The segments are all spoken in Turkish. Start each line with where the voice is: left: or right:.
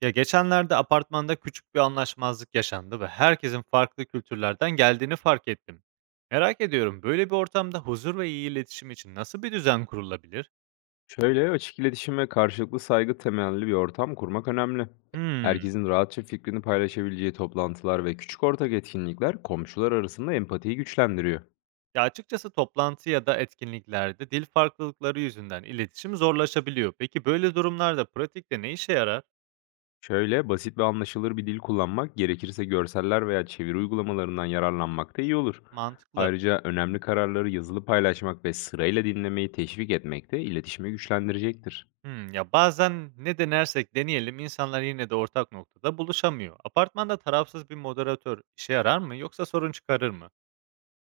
right: Ya geçenlerde apartmanda küçük bir anlaşmazlık yaşandı ve herkesin farklı kültürlerden geldiğini fark ettim. Merak ediyorum böyle bir ortamda huzur ve iyi iletişim için nasıl bir düzen kurulabilir?
left: Şöyle, açık iletişim ve karşılıklı saygı temelli bir ortam kurmak önemli.
right: Hmm.
left: Herkesin rahatça fikrini paylaşabileceği toplantılar ve küçük ortak etkinlikler komşular arasında empatiyi güçlendiriyor.
right: Ya açıkçası toplantı ya da etkinliklerde dil farklılıkları yüzünden iletişim zorlaşabiliyor. Peki böyle durumlarda pratikte ne işe yarar?
left: Şöyle, basit ve anlaşılır bir dil kullanmak, gerekirse görseller veya çeviri uygulamalarından yararlanmak da iyi olur.
right: Mantıklı.
left: Ayrıca önemli kararları yazılı paylaşmak ve sırayla dinlemeyi teşvik etmek de iletişimi güçlendirecektir.
right: Ya bazen ne denersek deneyelim insanlar yine de ortak noktada buluşamıyor. Apartmanda tarafsız bir moderatör işe yarar mı yoksa sorun çıkarır mı?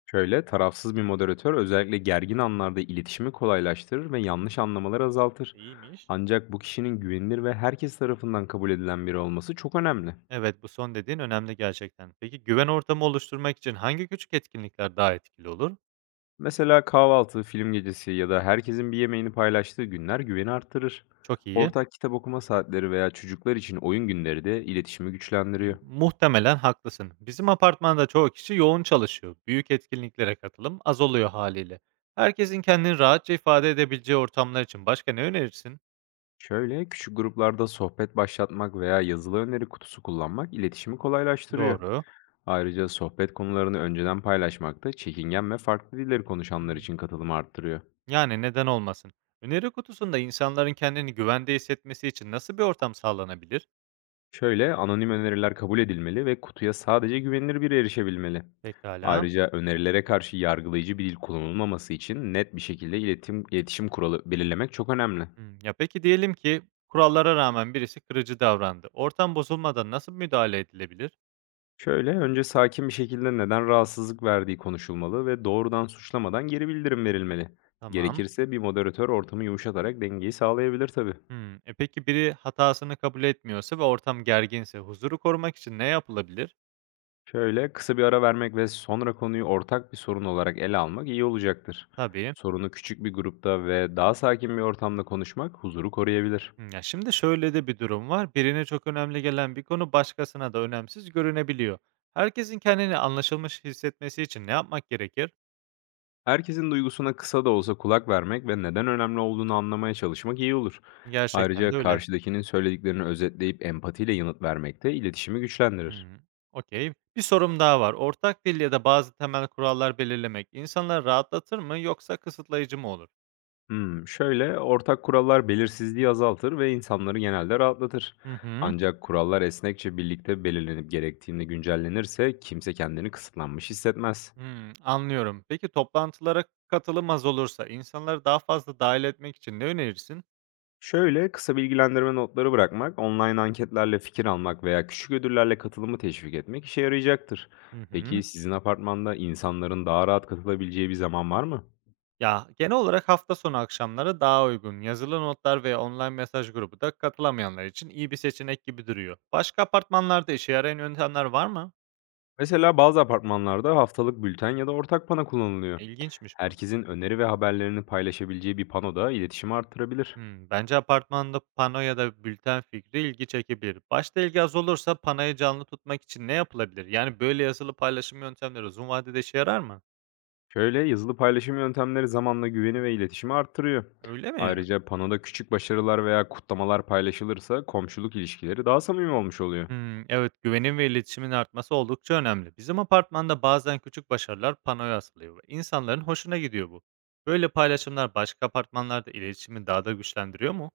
left: Şöyle, tarafsız bir moderatör özellikle gergin anlarda iletişimi kolaylaştırır ve yanlış anlamaları azaltır.
right: İyiymiş.
left: Ancak bu kişinin güvenilir ve herkes tarafından kabul edilen biri olması çok önemli.
right: Evet, bu son dediğin önemli gerçekten. Peki güven ortamı oluşturmak için hangi küçük etkinlikler daha etkili olur?
left: Mesela kahvaltı, film gecesi ya da herkesin bir yemeğini paylaştığı günler güveni arttırır.
right: Çok iyi.
left: Ortak kitap okuma saatleri veya çocuklar için oyun günleri de iletişimi güçlendiriyor.
right: Muhtemelen haklısın. Bizim apartmanda çoğu kişi yoğun çalışıyor. Büyük etkinliklere katılım az oluyor haliyle. Herkesin kendini rahatça ifade edebileceği ortamlar için başka ne önerirsin?
left: Şöyle, küçük gruplarda sohbet başlatmak veya yazılı öneri kutusu kullanmak iletişimi kolaylaştırıyor.
right: Doğru.
left: Ayrıca sohbet konularını önceden paylaşmak da çekingen ve farklı dilleri konuşanlar
right: Hmm.
left: için katılımı arttırıyor.
right: Yani neden olmasın? Öneri kutusunda insanların kendini güvende hissetmesi için nasıl bir ortam sağlanabilir?
left: Şöyle anonim öneriler kabul edilmeli ve kutuya sadece güvenilir biri erişebilmeli.
right: Pekala.
left: Ayrıca önerilere karşı yargılayıcı bir dil kullanılmaması için net bir şekilde iletişim kuralı belirlemek çok önemli.
right: Hımm. Ya, peki diyelim ki kurallara rağmen birisi kırıcı davrandı. Ortam bozulmadan nasıl müdahale edilebilir?
left: Şöyle önce sakin bir şekilde neden rahatsızlık verdiği konuşulmalı ve doğrudan suçlamadan geri bildirim verilmeli.
right: Tamam.
left: Gerekirse bir moderatör ortamı yumuşatarak dengeyi sağlayabilir tabii.
right: Hımm. Peki biri hatasını kabul etmiyorsa ve ortam gerginse huzuru korumak için ne yapılabilir?
left: Şöyle, kısa bir ara vermek ve sonra konuyu ortak bir sorun olarak ele almak iyi olacaktır.
right: Tabii.
left: Sorunu küçük bir grupta ve daha sakin bir ortamda konuşmak huzuru koruyabilir.
right: Hımm. Ya, şimdi şöyle de bir durum var. Birine çok önemli gelen bir konu başkasına da önemsiz görünebiliyor. Herkesin kendini anlaşılmış hissetmesi için ne yapmak gerekir?
left: Herkesin duygusuna kısa da olsa kulak vermek ve neden önemli olduğunu anlamaya çalışmak iyi olur.
right: Gerçekten de
left: Ayrıca
right: öyle.
left: karşıdakinin söylediklerini özetleyip empatiyle yanıt vermek de iletişimi güçlendirir.
right: Hımm. Okay. Bir sorum daha var. Ortak dil ya da bazı temel kurallar belirlemek insanları rahatlatır mı yoksa kısıtlayıcı mı olur?
left: Şöyle, ortak kurallar belirsizliği azaltır ve insanları genelde rahatlatır.
right: Hı hı.
left: Ancak kurallar esnekçe birlikte belirlenip gerektiğinde güncellenirse kimse kendini kısıtlanmış hissetmez.
right: Hımm, anlıyorum. Peki toplantılara katılım az olursa insanları daha fazla dahil etmek için ne önerirsin?
left: Şöyle, kısa bilgilendirme notları bırakmak, online anketlerle fikir almak veya küçük ödüllerle katılımı teşvik etmek işe yarayacaktır.
right: Hı hı.
left: Peki sizin apartmanda insanların daha rahat katılabileceği bir zaman var mı?
right: Ya, genel olarak hafta sonu akşamları daha uygun. Yazılı notlar veya online mesaj grubu da katılamayanlar için iyi bir seçenek gibi duruyor. Başka apartmanlarda işe yarayan yöntemler var mı?
left: Mesela bazı apartmanlarda haftalık bülten ya da ortak pano kullanılıyor.
right: İlginçmiş bu.
left: Herkesin öneri ve haberlerini paylaşabileceği bir pano da iletişimi arttırabilir.
right: Hımm, bence apartmanda pano ya da bülten fikri ilgi çekebilir. Başta ilgi az olursa panoyu canlı tutmak için ne yapılabilir? Yani, böyle yazılı paylaşım yöntemleri uzun vadede işe yarar mı?
left: Şöyle, yazılı paylaşım yöntemleri zamanla güveni ve iletişimi arttırıyor.
right: Öyle mi?
left: Ayrıca panoda küçük başarılar veya kutlamalar paylaşılırsa komşuluk ilişkileri daha samimi olmuş oluyor.
right: Hımm, evet, güvenin ve iletişimin artması oldukça önemli. Bizim apartmanda bazen küçük başarılar panoya asılıyor ve insanların hoşuna gidiyor bu. Böyle paylaşımlar başka apartmanlarda iletişimi daha da güçlendiriyor mu?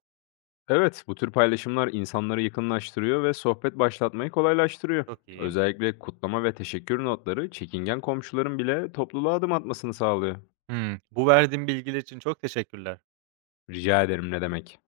left: Evet, bu tür paylaşımlar insanları yakınlaştırıyor ve sohbet başlatmayı kolaylaştırıyor.
right: Çok iyi.
left: Özellikle kutlama ve teşekkür notları çekingen komşuların bile topluluğa adım atmasını sağlıyor.
right: Hımm, bu verdiğin bilgiler için çok teşekkürler.
left: Rica ederim, ne demek.